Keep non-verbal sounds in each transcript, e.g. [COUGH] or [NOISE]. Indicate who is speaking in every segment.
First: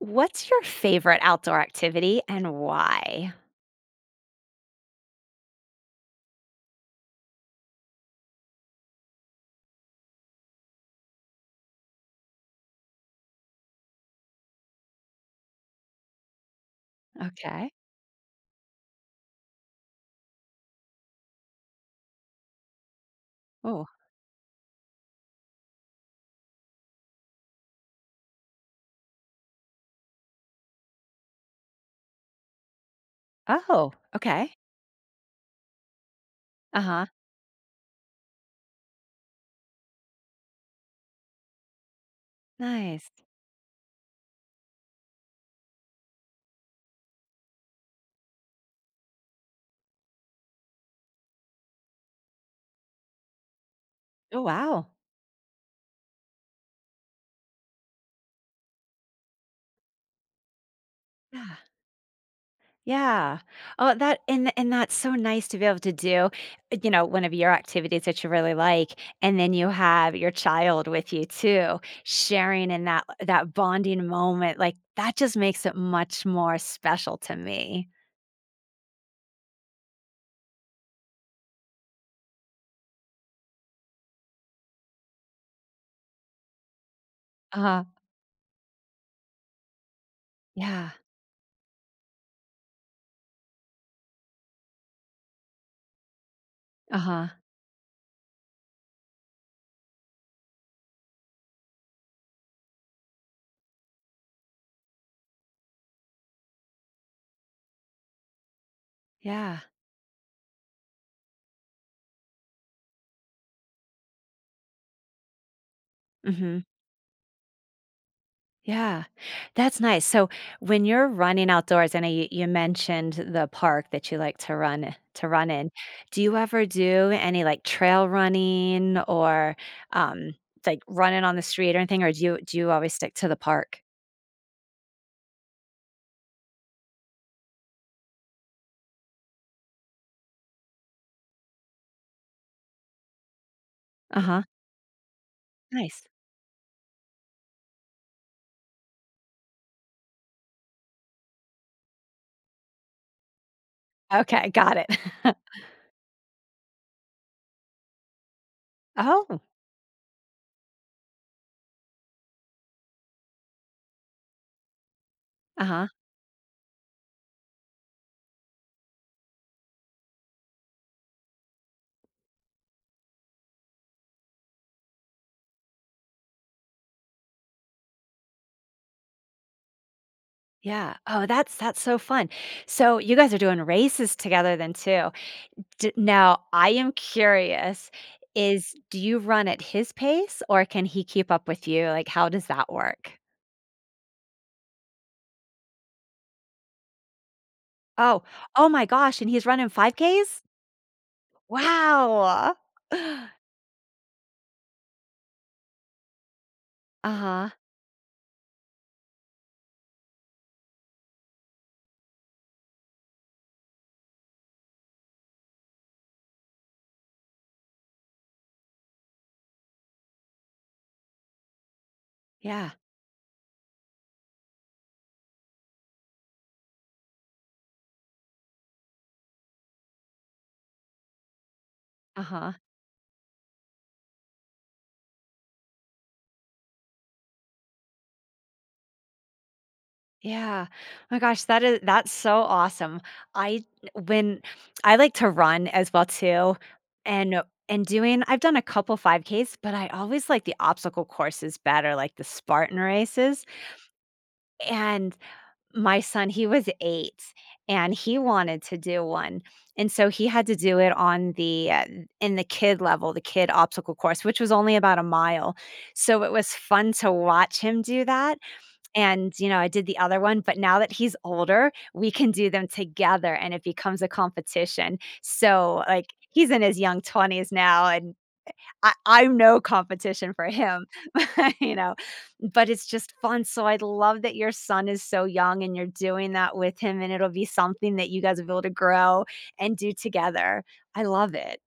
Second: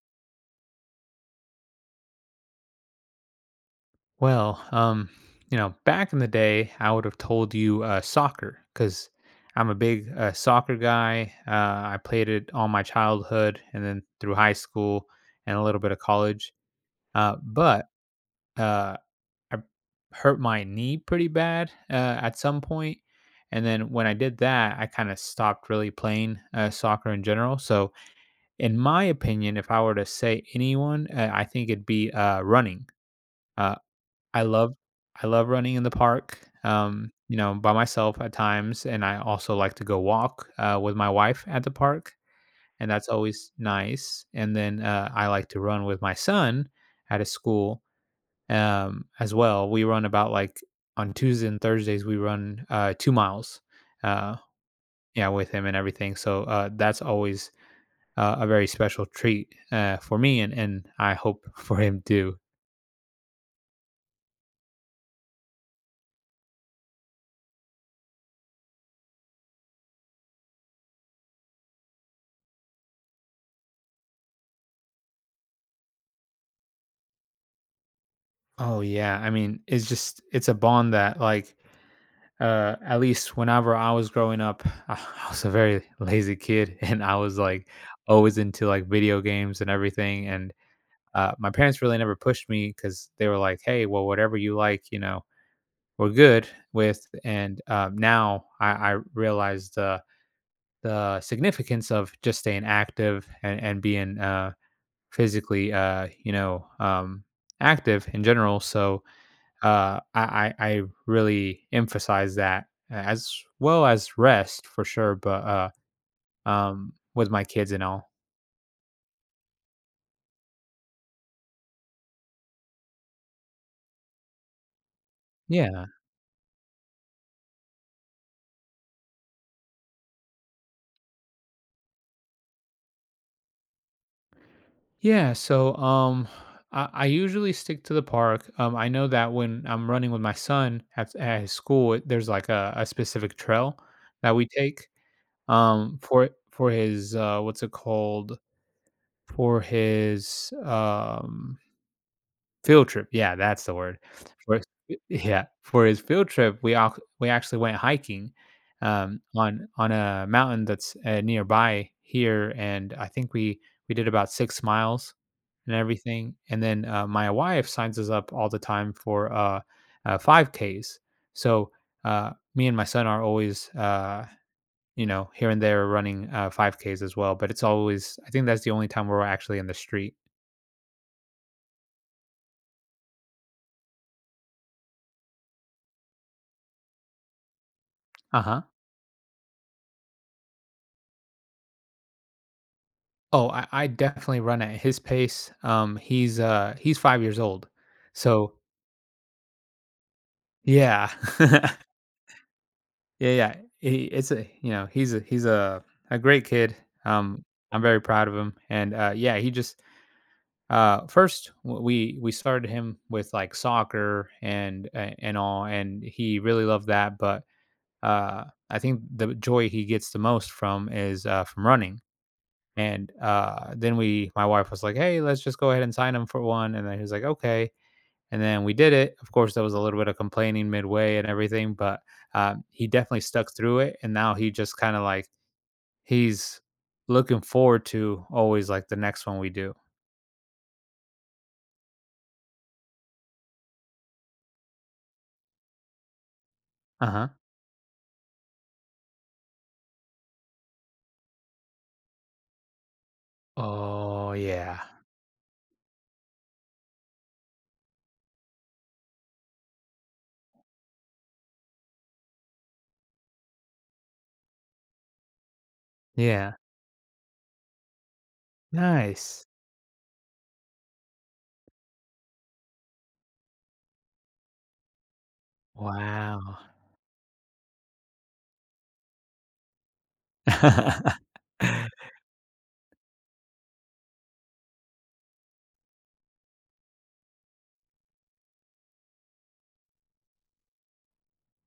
Speaker 1: What's your favorite outdoor activity and why?
Speaker 2: Well, back in the day, I would have told you soccer because I'm a big soccer guy. I played it all my childhood and then through high school and a little bit of college. Uh,
Speaker 1: Okay.
Speaker 2: but uh, I hurt my knee pretty bad at some point. And
Speaker 1: Oh.
Speaker 2: then when I did that, I kind of stopped really playing soccer in general. So, in my opinion, if I were to say anyone, I think it'd be running. Uh,
Speaker 1: Oh,
Speaker 2: I
Speaker 1: okay.
Speaker 2: love I love running in the park,
Speaker 1: Uh-huh.
Speaker 2: by myself at times, and I also like to go walk, with my wife at the park, and that's
Speaker 1: Nice.
Speaker 2: always nice, and then, I like to run with my son at his school, as well. We run about, like On Tuesdays and Thursdays, we run, 2 miles, uh,
Speaker 1: Oh, wow.
Speaker 2: yeah, with him and everything, so, that's always, a very special treat, for me, and I hope [LAUGHS]
Speaker 1: Yeah.
Speaker 2: for him too.
Speaker 1: Yeah. Oh, that and that's so nice to be able to do, you know, one of your activities that you really like, and then you have your child with you too, sharing in that bonding moment, like, that just makes it much more special to me.
Speaker 2: Oh, yeah, I mean, it's a bond that, at least whenever I was growing up, [LAUGHS] I was a very lazy kid [LAUGHS] and I was
Speaker 1: Uh-huh.
Speaker 2: always into video games and everything. And
Speaker 1: Yeah.
Speaker 2: my parents really never pushed me because they were like, "Hey, well, whatever you like, we're good with."
Speaker 1: Uh-huh.
Speaker 2: And now I realize the significance of just staying active, and being physically active in general. So
Speaker 1: Yeah.
Speaker 2: I really emphasize that as well as rest for sure, but
Speaker 1: Mhm.
Speaker 2: with my kids and all.
Speaker 1: Yeah, that's nice. So when you're running outdoors, I know you mentioned the park that you like to run in.
Speaker 2: Yeah,
Speaker 1: Do you ever do any like trail running or um like running on the street or anything, or do you always stick to the park?
Speaker 2: yeah. So I usually stick to the park. I know that when I'm running with my son at his school, there's like a specific trail that
Speaker 1: Uh-huh.
Speaker 2: we take
Speaker 1: Nice.
Speaker 2: for his what's it called, for his field trip, yeah, that's the word.
Speaker 1: Okay,
Speaker 2: For
Speaker 1: got it.
Speaker 2: his
Speaker 1: [LAUGHS]
Speaker 2: Yeah, for his field trip, we actually went hiking,
Speaker 1: Oh,
Speaker 2: on a mountain that's, nearby here, and I think we did about 6 miles and
Speaker 1: uh-huh.
Speaker 2: everything, and then, my wife signs us up all the time for, 5Ks. So, me and my son are always, here and there running, 5Ks as well, but it's always, I think that's the only time where we're actually in the street.
Speaker 1: Yeah. Oh, that's so fun. So you guys are doing races together then too. D Now I am curious,
Speaker 2: Uh-huh.
Speaker 1: is do you run at his pace or can he keep up with you? Like, how does that work?
Speaker 2: Oh, I definitely run at his pace. He's 5 years old.
Speaker 1: Oh,
Speaker 2: So
Speaker 1: oh my gosh, and he's running 5Ks?
Speaker 2: yeah. [LAUGHS]
Speaker 1: Wow. [GASPS] [SIGHS]
Speaker 2: Yeah, yeah. He it's a you know, he's a great kid. Um,
Speaker 1: Uh-huh.
Speaker 2: I'm very proud of him, and, yeah, he just, first w we started him with, like, soccer and all, and he really loved that, but, I think the joy he gets the most from is, from running.
Speaker 1: Yeah.
Speaker 2: And then my wife was like, "Hey, let's just go ahead and sign him for one." And then he was like, "Okay." And then we did it. Of course, there was a little bit of complaining midway and everything, but
Speaker 1: Uh-huh.
Speaker 2: he definitely stuck through it. And now he just kind of, like, he's looking forward to always, like, the next one we do.
Speaker 1: Yeah. My gosh, that's so awesome. I when I like to run as well too,
Speaker 2: Uh huh.
Speaker 1: and and doing I've done a couple 5Ks, but I always like the obstacle courses better, like the Spartan races,
Speaker 2: Oh, yeah.
Speaker 1: and my son, he was 8 and he wanted to do one, and so he had to do it on in the kid level, the kid obstacle course, which was only about a mile, so it was
Speaker 2: Yeah.
Speaker 1: fun to watch him do that, and,
Speaker 2: Nice.
Speaker 1: you know, I did the other one, but now that he's older, we can do them together, and it becomes a competition, so, like, he's
Speaker 2: Wow.
Speaker 1: in his young 20s now, and I'm no competition for him, [LAUGHS] but, you
Speaker 2: [LAUGHS]
Speaker 1: know, but it's just fun, so I love that your son is so young and you're doing that with him, and it'll be something that you guys will be able to grow and do together. I love it.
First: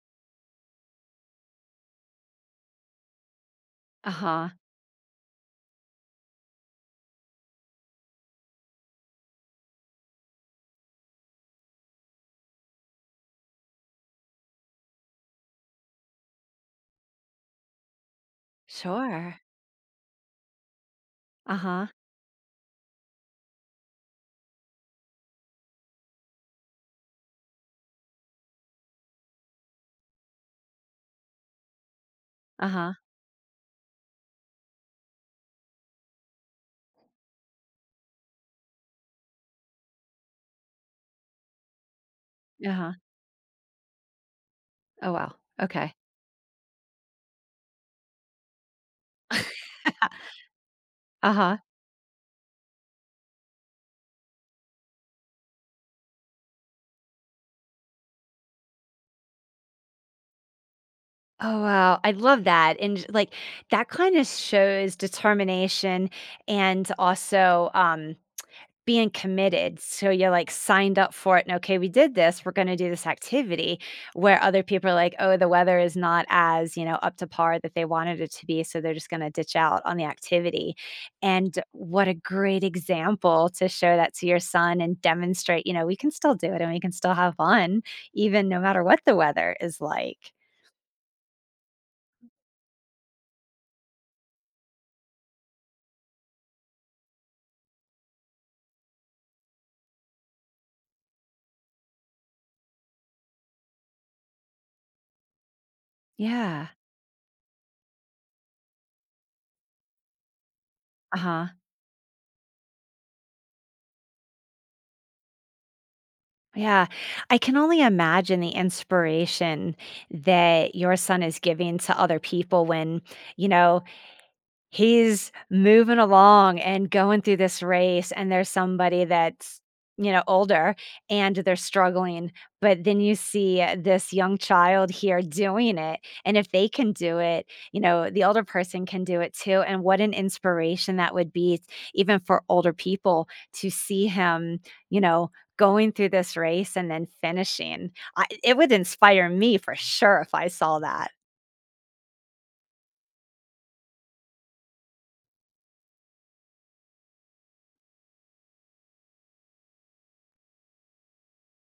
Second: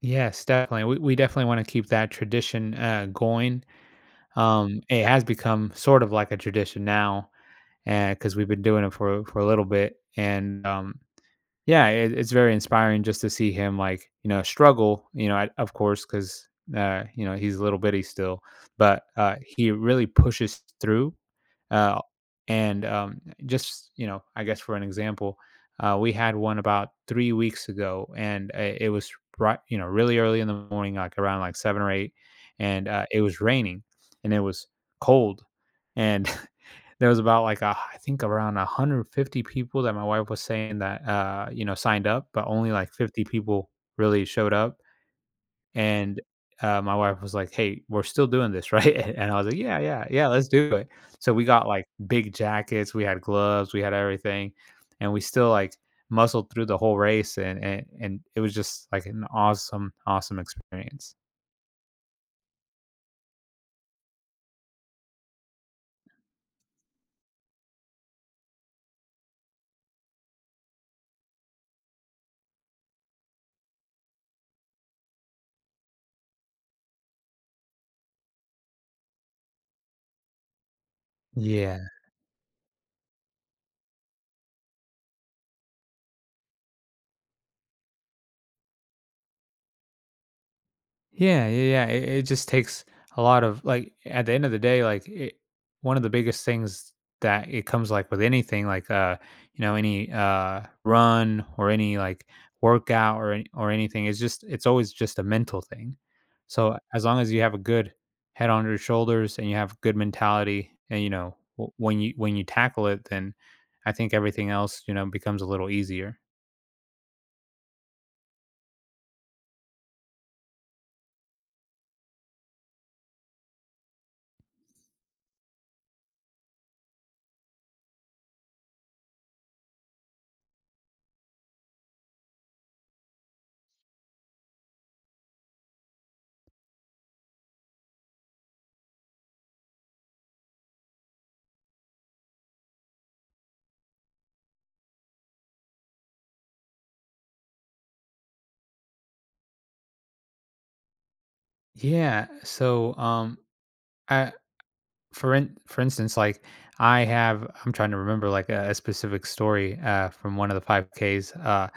Speaker 2: Yes, definitely. We definitely want to keep that tradition going.
Speaker 1: Uh-huh.
Speaker 2: It has become sort of like a tradition now, and because we've been doing it for a little bit. And yeah, it's very inspiring just to see him struggle. Of course, because he's a little bitty still, but
Speaker 1: Sure.
Speaker 2: he really pushes through
Speaker 1: Uh-huh.
Speaker 2: uh, and just, I guess, for an example, we had one about 3 weeks ago, and it was right, really early in the morning, around 7 or 8, and
Speaker 1: Uh-huh.
Speaker 2: it was raining, and it was cold, and [LAUGHS] there was about I think, around 150 people that my wife was saying that signed up, but only like
Speaker 1: Uh-huh.
Speaker 2: 50 people really showed up.
Speaker 1: Oh, wow. Okay.
Speaker 2: And, my wife was like, "Hey, we're still doing this, right?" [LAUGHS] And I was like,
Speaker 1: [LAUGHS]
Speaker 2: "Yeah, yeah, yeah, let's do it." So we
Speaker 1: Uh-huh.
Speaker 2: got, like, big jackets, we had gloves, we had everything, and we still muscled through the whole race, and and it was just like an awesome, awesome experience.
Speaker 1: Oh, wow. I love that, and that kinda shows determination and also, being committed. So you're like signed up for it and okay, we did this. We're going to do this activity where other people are like, oh, the weather is not as, you know, up to par that they wanted it to be. So they're just going to ditch out on the activity. And
Speaker 2: Yeah.
Speaker 1: what a great example to show that to your son and demonstrate, you know, we can still do it and we can still have fun, even no matter what the weather is like.
Speaker 2: Yeah, yeah, yeah. It just takes a lot of, like, at the end of the day, like, one of the biggest things that it comes like with anything, any run or any workout or any, or anything, it's always just a mental thing.
Speaker 1: Yeah.
Speaker 2: So as long as you have a good head on your shoulders and you have good mentality, and you
Speaker 1: Uh
Speaker 2: know,
Speaker 1: huh.
Speaker 2: when you tackle it, then I think everything else, you know, becomes a little easier.
Speaker 1: Yeah, I can only imagine the inspiration that your son is giving to other people when, you know, he's moving along and going through this race and there's somebody that's, you know, older and they're struggling, but then you see this young child here doing it, and if they can do it, you know, the older person can do it too, and what an inspiration that would be, even for older people, to see him, you know, going through this race and then finishing. I, it would inspire me for sure if I saw that.
Speaker 2: Yeah. So I for instance, I'm trying to remember, like, a specific story, from one of the 5Ks.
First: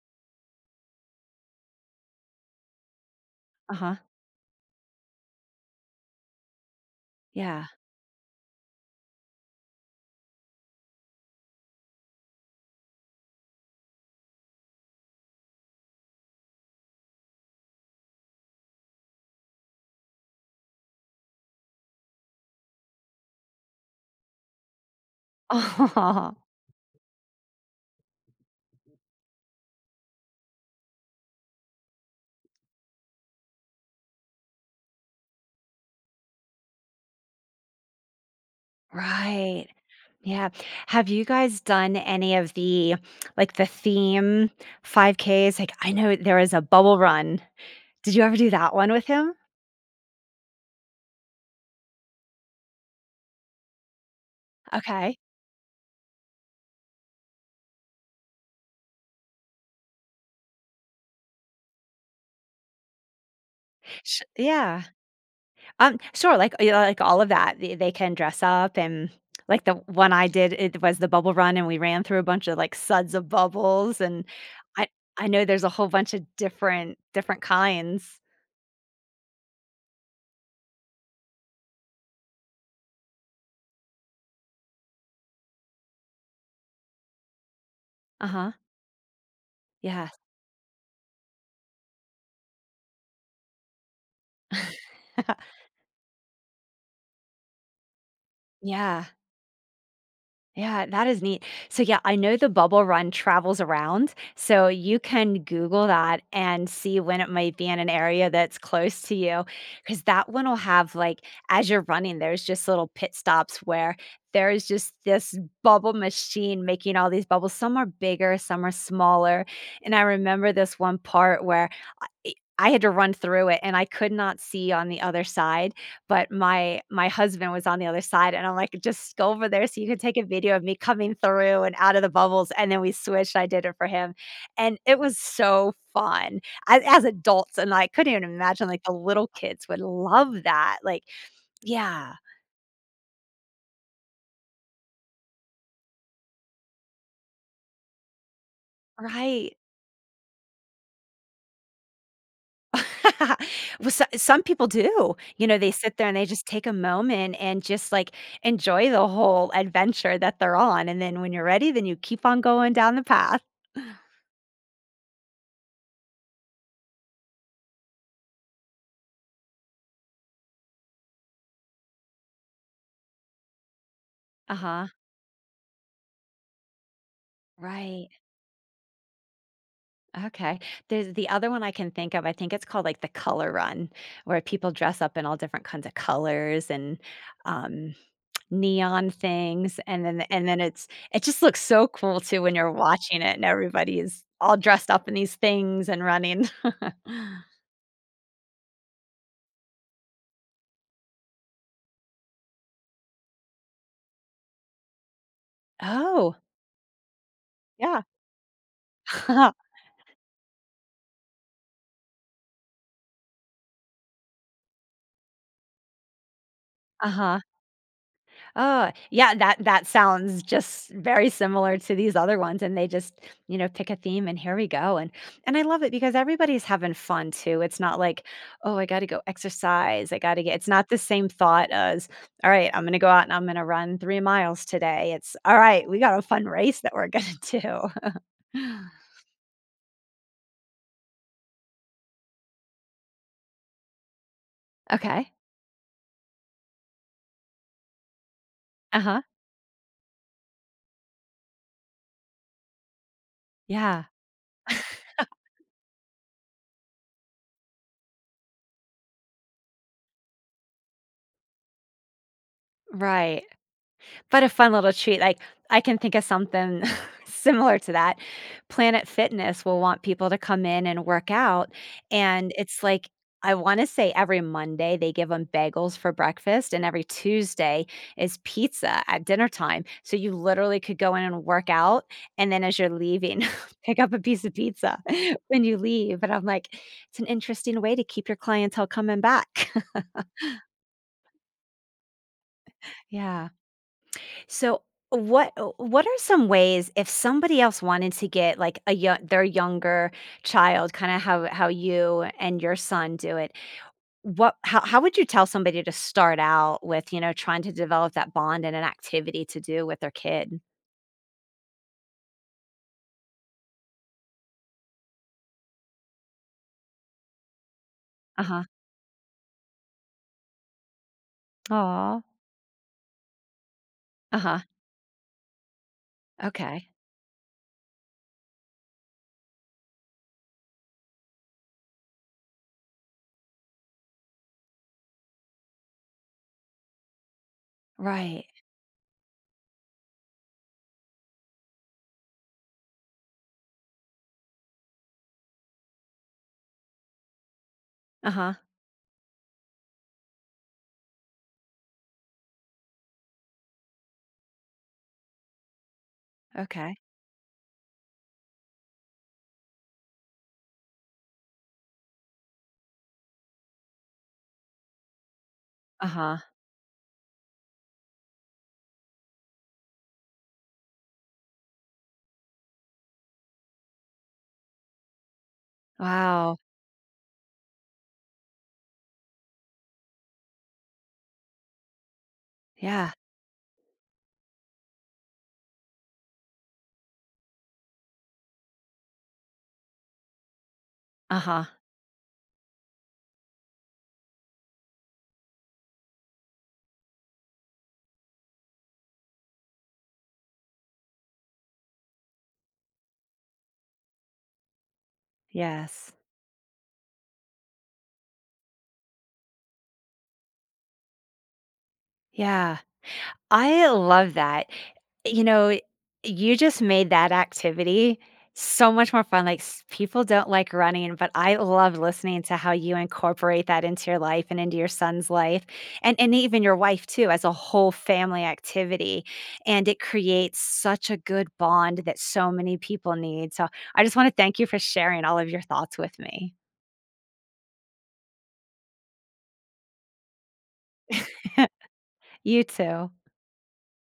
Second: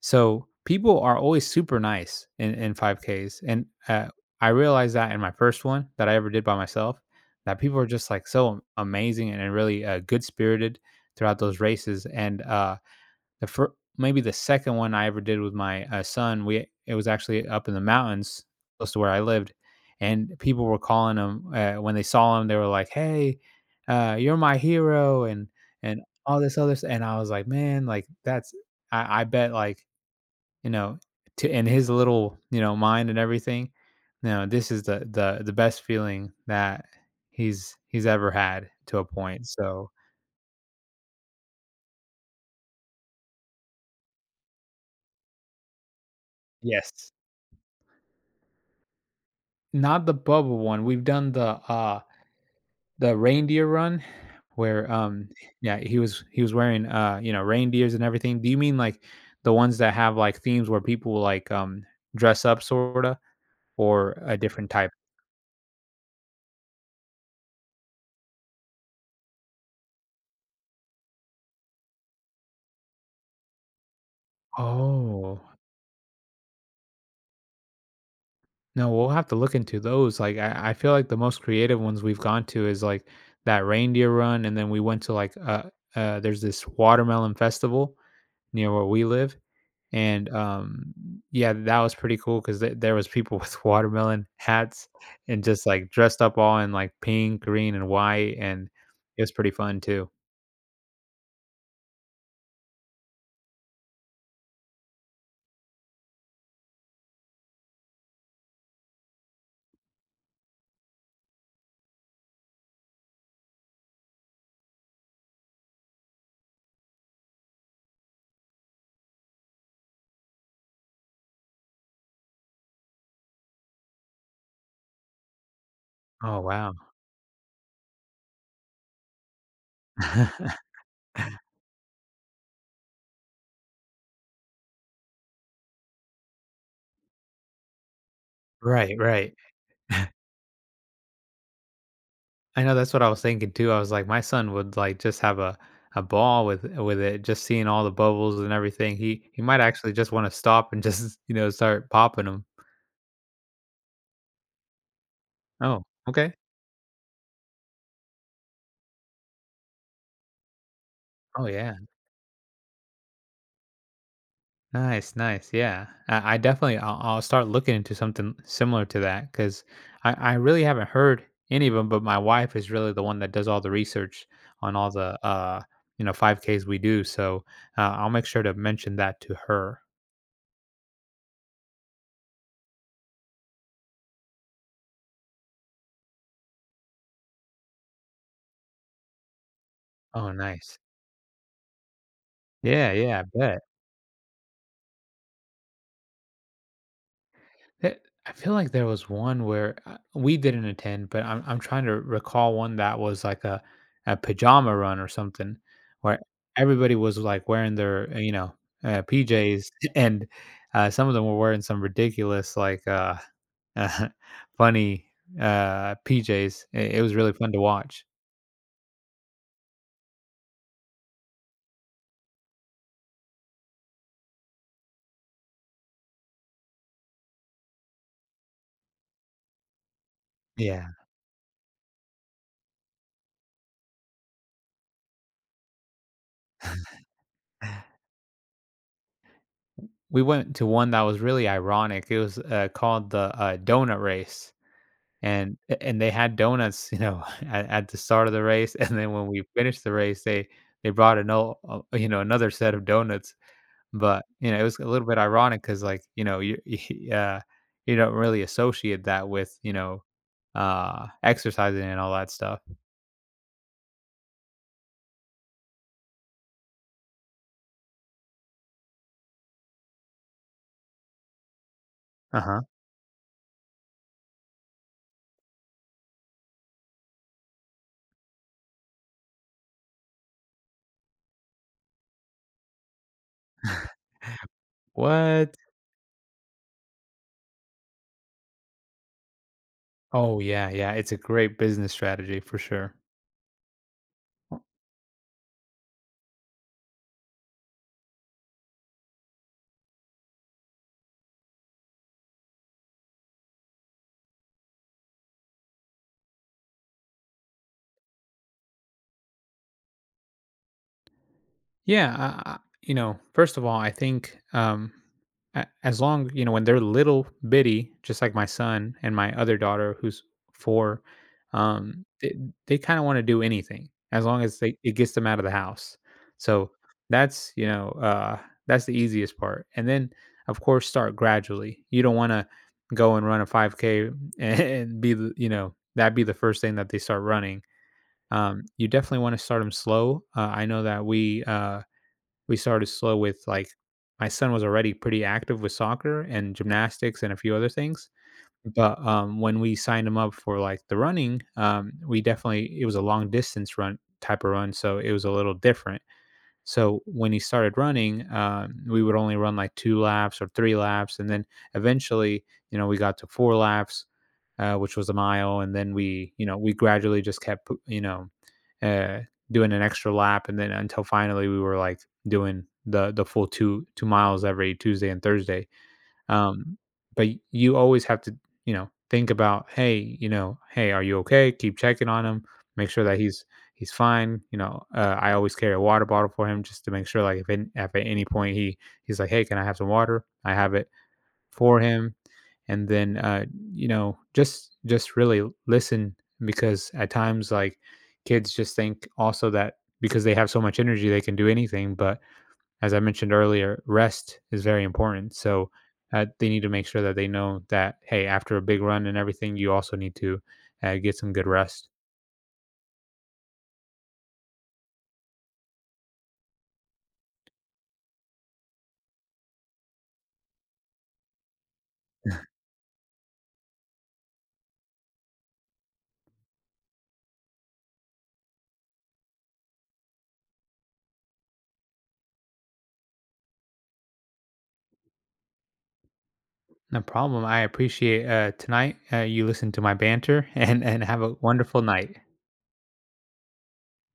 Speaker 2: So people are always super nice in 5Ks, and
Speaker 1: Uh-huh.
Speaker 2: I realized that in my first one that I ever did by myself, that
Speaker 1: Yeah.
Speaker 2: people are just so amazing and really good spirited throughout those races, and the fir- maybe the second one I ever did with my son, we it was actually up in the mountains close to where I lived, and people were calling him, when they saw him. They were like, "Hey, you're my hero," and all
Speaker 1: [LAUGHS]
Speaker 2: this other. And I was like, "Man, like, that's, I bet, you know to in his little, mind, and everything, this is the best feeling that he's ever had to a point."
Speaker 1: Right.
Speaker 2: So
Speaker 1: Yeah. Have you guys done any of the like the theme 5Ks? Like I know there is a Bubble
Speaker 2: yes,
Speaker 1: Run. Did you ever do that one with him?
Speaker 2: not the bubble one. We've done the the reindeer run where,
Speaker 1: Okay.
Speaker 2: yeah, he was wearing, reindeers and everything. Do you mean, like, the ones that have, like, themes where people, like, dress up sorta, or
Speaker 1: Sh
Speaker 2: a different
Speaker 1: Yeah.
Speaker 2: type?
Speaker 1: Sure, like, yeah, like all of that. They can dress up, and like the one I did, it was the Bubble Run and we ran through a bunch of like suds of bubbles, and I I
Speaker 2: Oh,
Speaker 1: know there's a whole bunch of different kinds.
Speaker 2: no, we'll have to look into those, like, I feel like the most creative ones we've gone to is, like, that reindeer run, and then we went to, like, there's this watermelon festival
Speaker 1: Uh-huh.
Speaker 2: near where we live.
Speaker 1: Yeah.
Speaker 2: And, yeah, that was pretty cool 'cause there was people [LAUGHS] with watermelon hats and just,
Speaker 1: [LAUGHS]
Speaker 2: like, dressed up all in, like, pink, green, and white, and
Speaker 1: Yeah.
Speaker 2: it was pretty fun too.
Speaker 1: Yeah, that is neat. So, yeah, I know the bubble run travels around. So, you can Google that and see when it might be in an area that's close to you. Because that one will have, like, as you're running, there's just little pit stops where there's just this bubble machine making all these bubbles. Some are bigger, some are smaller. And I remember this one part where I I had to run through it, and I could not see on the other side, but
Speaker 2: Oh, wow.
Speaker 1: my husband was on the other side, and I'm like, "Just go over there so you can take a video of me
Speaker 2: [LAUGHS]
Speaker 1: coming through and out of the bubbles," and then we switched, I did it for him, and it was so fun. As adults, and I couldn't even imagine, like, the
Speaker 2: Right,
Speaker 1: little
Speaker 2: right.
Speaker 1: kids would love that, like. Yeah,
Speaker 2: I know that's what I was thinking too. I was like, my son would, like, just have a ball with it, just seeing all the bubbles and everything. He
Speaker 1: right.
Speaker 2: might actually just wanna stop and just, [LAUGHS] you know, start popping them.
Speaker 1: [LAUGHS] Well, so some people do. You know, they
Speaker 2: Oh,
Speaker 1: sit there and they
Speaker 2: okay.
Speaker 1: just take a moment and just, like, enjoy the whole adventure that they're on, and then when you're
Speaker 2: Oh,
Speaker 1: ready,
Speaker 2: yeah.
Speaker 1: then you keep on going down the path.
Speaker 2: Nice, nice. Yeah, I definitely I'll start looking into something similar to that, because I really haven't heard any of them. But my wife is really the one that does all the research on
Speaker 1: Uh-huh.
Speaker 2: all the 5Ks we do. So
Speaker 1: Right.
Speaker 2: I'll make sure to mention that to her.
Speaker 1: Okay. There's the other one I can think of, I think it's called, like, the Color Run, where people dress up in all different kinds of colors and, um, neon things, and then
Speaker 2: Oh,
Speaker 1: and then
Speaker 2: nice.
Speaker 1: it's it just looks so cool too when you're
Speaker 2: Yeah, yeah.
Speaker 1: watching it
Speaker 2: I
Speaker 1: and
Speaker 2: bet.
Speaker 1: everybody is all dressed up in these things and running. [LAUGHS]
Speaker 2: That I feel like there was one where, we didn't attend, but I'm trying to recall one that was like a pajama run or something where
Speaker 1: Oh,
Speaker 2: everybody was, like, wearing
Speaker 1: yeah.
Speaker 2: their
Speaker 1: [LAUGHS]
Speaker 2: PJs [LAUGHS] and, some of them were wearing some ridiculous, like, [LAUGHS] funny, PJs. It was really
Speaker 1: Uh-huh.
Speaker 2: fun to watch.
Speaker 1: Oh, yeah, that that sounds just very similar to these other ones, and they just, you know, pick a theme and here we go, and I love it because everybody's having fun too. It's not like, "Oh, I gotta go exercise, I gotta get"— it's
Speaker 2: Yeah.
Speaker 1: not the same thought as, "All right, I'm gonna go out and I'm gonna run 3 miles today." It's, "All right, we got a fun race that we're gonna do." [LAUGHS]
Speaker 2: We went to one that was really ironic. It was, called the, donut race.
Speaker 1: Okay.
Speaker 2: And and they had donuts, [LAUGHS] at the start of the race, and then
Speaker 1: Uh-huh.
Speaker 2: when we finished the race, they brought another, another set of donuts,
Speaker 1: Yeah.
Speaker 2: but, it was a little bit ironic because, like, you [LAUGHS] yeah, you don't really associate that with exercising and all that stuff.
Speaker 1: Right. But a fun little treat, like, I can think of something [LAUGHS] similar to that. Planet Fitness will want people to come in and work out, and
Speaker 2: Uh-huh.
Speaker 1: it's like, I wanna say every Monday, they give them bagels for breakfast, and every Tuesday is pizza at dinner time, so you literally could go in and work out, and then as you're leaving, [LAUGHS] pick up a piece of pizza [LAUGHS]
Speaker 2: What?
Speaker 1: when you leave, and I'm like, "It's an interesting way to keep your clientele coming back." [LAUGHS]
Speaker 2: Oh, yeah, yeah, it's a great business strategy for sure.
Speaker 1: Yeah. So what are some ways if somebody else wanted to get like a young their younger child, kind of how you and your son do it, what how would you tell somebody to start out with, you know, trying to develop that bond and an activity to do with their kid?
Speaker 2: Yeah, first of all, I think as long, when they're little bitty, just like my
Speaker 1: Uh-huh.
Speaker 2: son and my other daughter who's 4, um,
Speaker 1: Aw.
Speaker 2: they, they kind of want to do anything as long as
Speaker 1: Uh-huh.
Speaker 2: they it gets them out of the house. So
Speaker 1: Okay.
Speaker 2: that's you know that's the easiest part, and then of course start gradually. You don't want to go and run a 5K [LAUGHS] and be the you know that be the first thing that they start running.
Speaker 1: Right.
Speaker 2: You definitely want to start them slow. I know that we started slow with, like, my son was already pretty active with soccer and gymnastics and a few other things.
Speaker 1: Uh-huh.
Speaker 2: But when we signed him up for, like, the running, we definitely it was a long distance run type of run, so it was a little different.
Speaker 1: Okay.
Speaker 2: So when he started running, we would only run like 2 laps or 3 laps, and then eventually, we got to 4 laps, which was a mile, and then we,
Speaker 1: Uh-huh.
Speaker 2: you know, we gradually just keptuh, doing an extra lap, and then until finally we were like doing the full two two miles every Tuesday and Thursday.
Speaker 1: Wow.
Speaker 2: Um, but you always have to, think about, hey, hey, are you okay? Keep checking on him, make sure
Speaker 1: Yeah.
Speaker 2: that he's fine. I always carry a water bottle for him just to make sure, like, if, if at any point he's like, "Hey, can I have some water?" I have it
Speaker 1: Uh-huh.
Speaker 2: for him. And then just really listen, because at times, like, kids just think also that because they have so much energy they can do anything. But, as I mentioned earlier, rest is very important. So
Speaker 1: Yes.
Speaker 2: they need to make sure that they know that, hey, after a big run and everything, you also need to get some good rest.
Speaker 1: Yeah. I love that. You know, you just made that activity so much more fun. Like, people don't like running, but I love listening to how you incorporate that into your life and into your son's life and even your wife, too, as a whole family activity. And it creates such a good bond that so many people need. So I just want to thank you for sharing all of your thoughts with me.
Speaker 2: No problem, I appreciate tonight, you listen to my banter [LAUGHS] and have a
Speaker 1: [LAUGHS]
Speaker 2: wonderful night.
Speaker 1: You too.